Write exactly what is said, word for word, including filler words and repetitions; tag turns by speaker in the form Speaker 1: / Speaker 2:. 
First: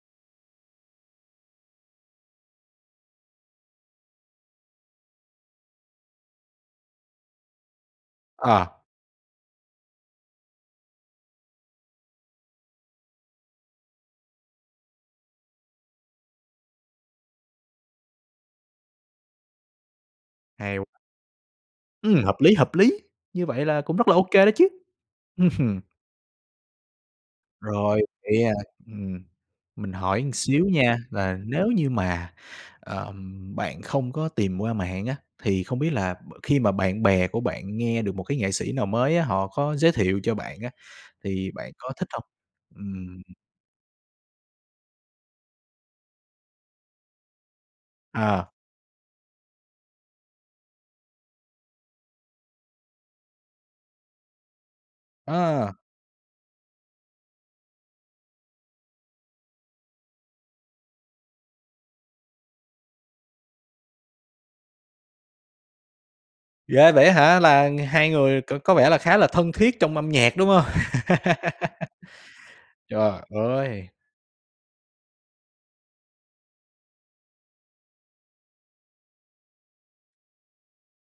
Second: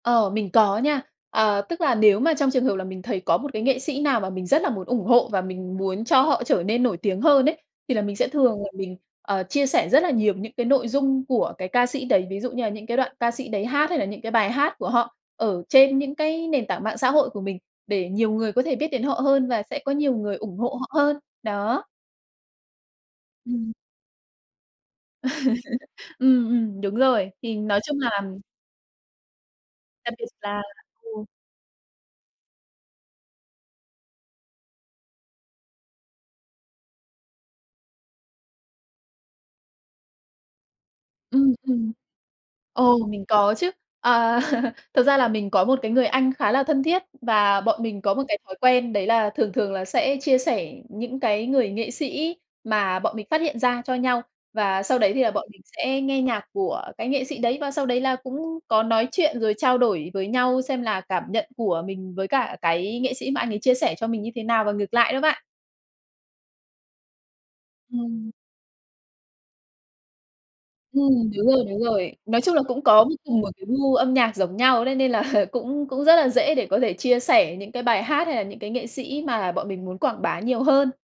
Speaker 1: Ờ, mình có nha. À, tức là nếu mà trong trường hợp là mình thấy có một cái nghệ sĩ nào mà mình rất là muốn ủng hộ và mình muốn cho họ trở nên nổi tiếng hơn ấy, thì là mình sẽ thường là
Speaker 2: À.
Speaker 1: mình, ờ, chia sẻ rất là nhiều những cái nội dung của cái ca sĩ đấy. Ví dụ như là những cái đoạn ca sĩ đấy hát, hay là những cái bài hát của họ ở trên những cái nền tảng mạng xã hội của mình để nhiều người có thể biết đến họ hơn và sẽ có nhiều người ủng hộ
Speaker 2: Hay
Speaker 1: họ hơn, đó.
Speaker 2: Ừm, hợp lý, hợp lý, như vậy
Speaker 1: Ừm.
Speaker 2: là cũng rất là ô kê đó chứ. Ừm hưm.
Speaker 1: Ừm, ừm, đúng rồi. Thì nói chung
Speaker 2: Rồi,
Speaker 1: là
Speaker 2: vậy, à, ừm, mình
Speaker 1: Đặc
Speaker 2: hỏi
Speaker 1: biệt
Speaker 2: ừn
Speaker 1: s là
Speaker 2: xíu nha,
Speaker 1: ừm.
Speaker 2: là nếu như mà, ờm, bạn không có tìm qua mạng á, thì không biết là b khi mà bạn bè của bạn nghe được một cái nghệ sĩ nào mới á, họ có giới thiệu cho bạn á, thì
Speaker 1: Ừm,
Speaker 2: bạn
Speaker 1: ừm.
Speaker 2: có thích hông?
Speaker 1: Ồ,
Speaker 2: Ừm.
Speaker 1: mình có chứ. Ờ, thực ra là mình có một cái người anh khá là thân thiết và bọn mình có một cái
Speaker 2: À.
Speaker 1: thói quen đấy là thường thường là sẽ chia sẻ những cái người nghệ sĩ mà bọn mình phát hiện ra cho nhau. Và sau đấy thì là bọn mình
Speaker 2: Ờ.
Speaker 1: sẽ nghe nhạc của cái nghệ sĩ đấy, và sau đấy là cũng có nói chuyện rồi trao đổi với nhau xem là cảm nhận của mình với cả cái nghệ sĩ mà anh ấy chia sẻ cho mình như thế nào và ngược lại đó bạn.
Speaker 2: Ghê vậy á hả, là hai
Speaker 1: Ừm.
Speaker 2: người c có vẻ là khá là thân thiết trong âm nhạc, đúng hông?
Speaker 1: Ừm, đúng rồi, đúng rồi. Nói chung là cũng có
Speaker 2: Trời
Speaker 1: như cùng một cái
Speaker 2: ơi!
Speaker 1: gu âm nhạc giống nhau đấy, nên là cũng cũng rất là dễ để có thể chia sẻ những cái bài hát hay là những cái nghệ sĩ mà bọn mình muốn quảng bá nhiều hơn.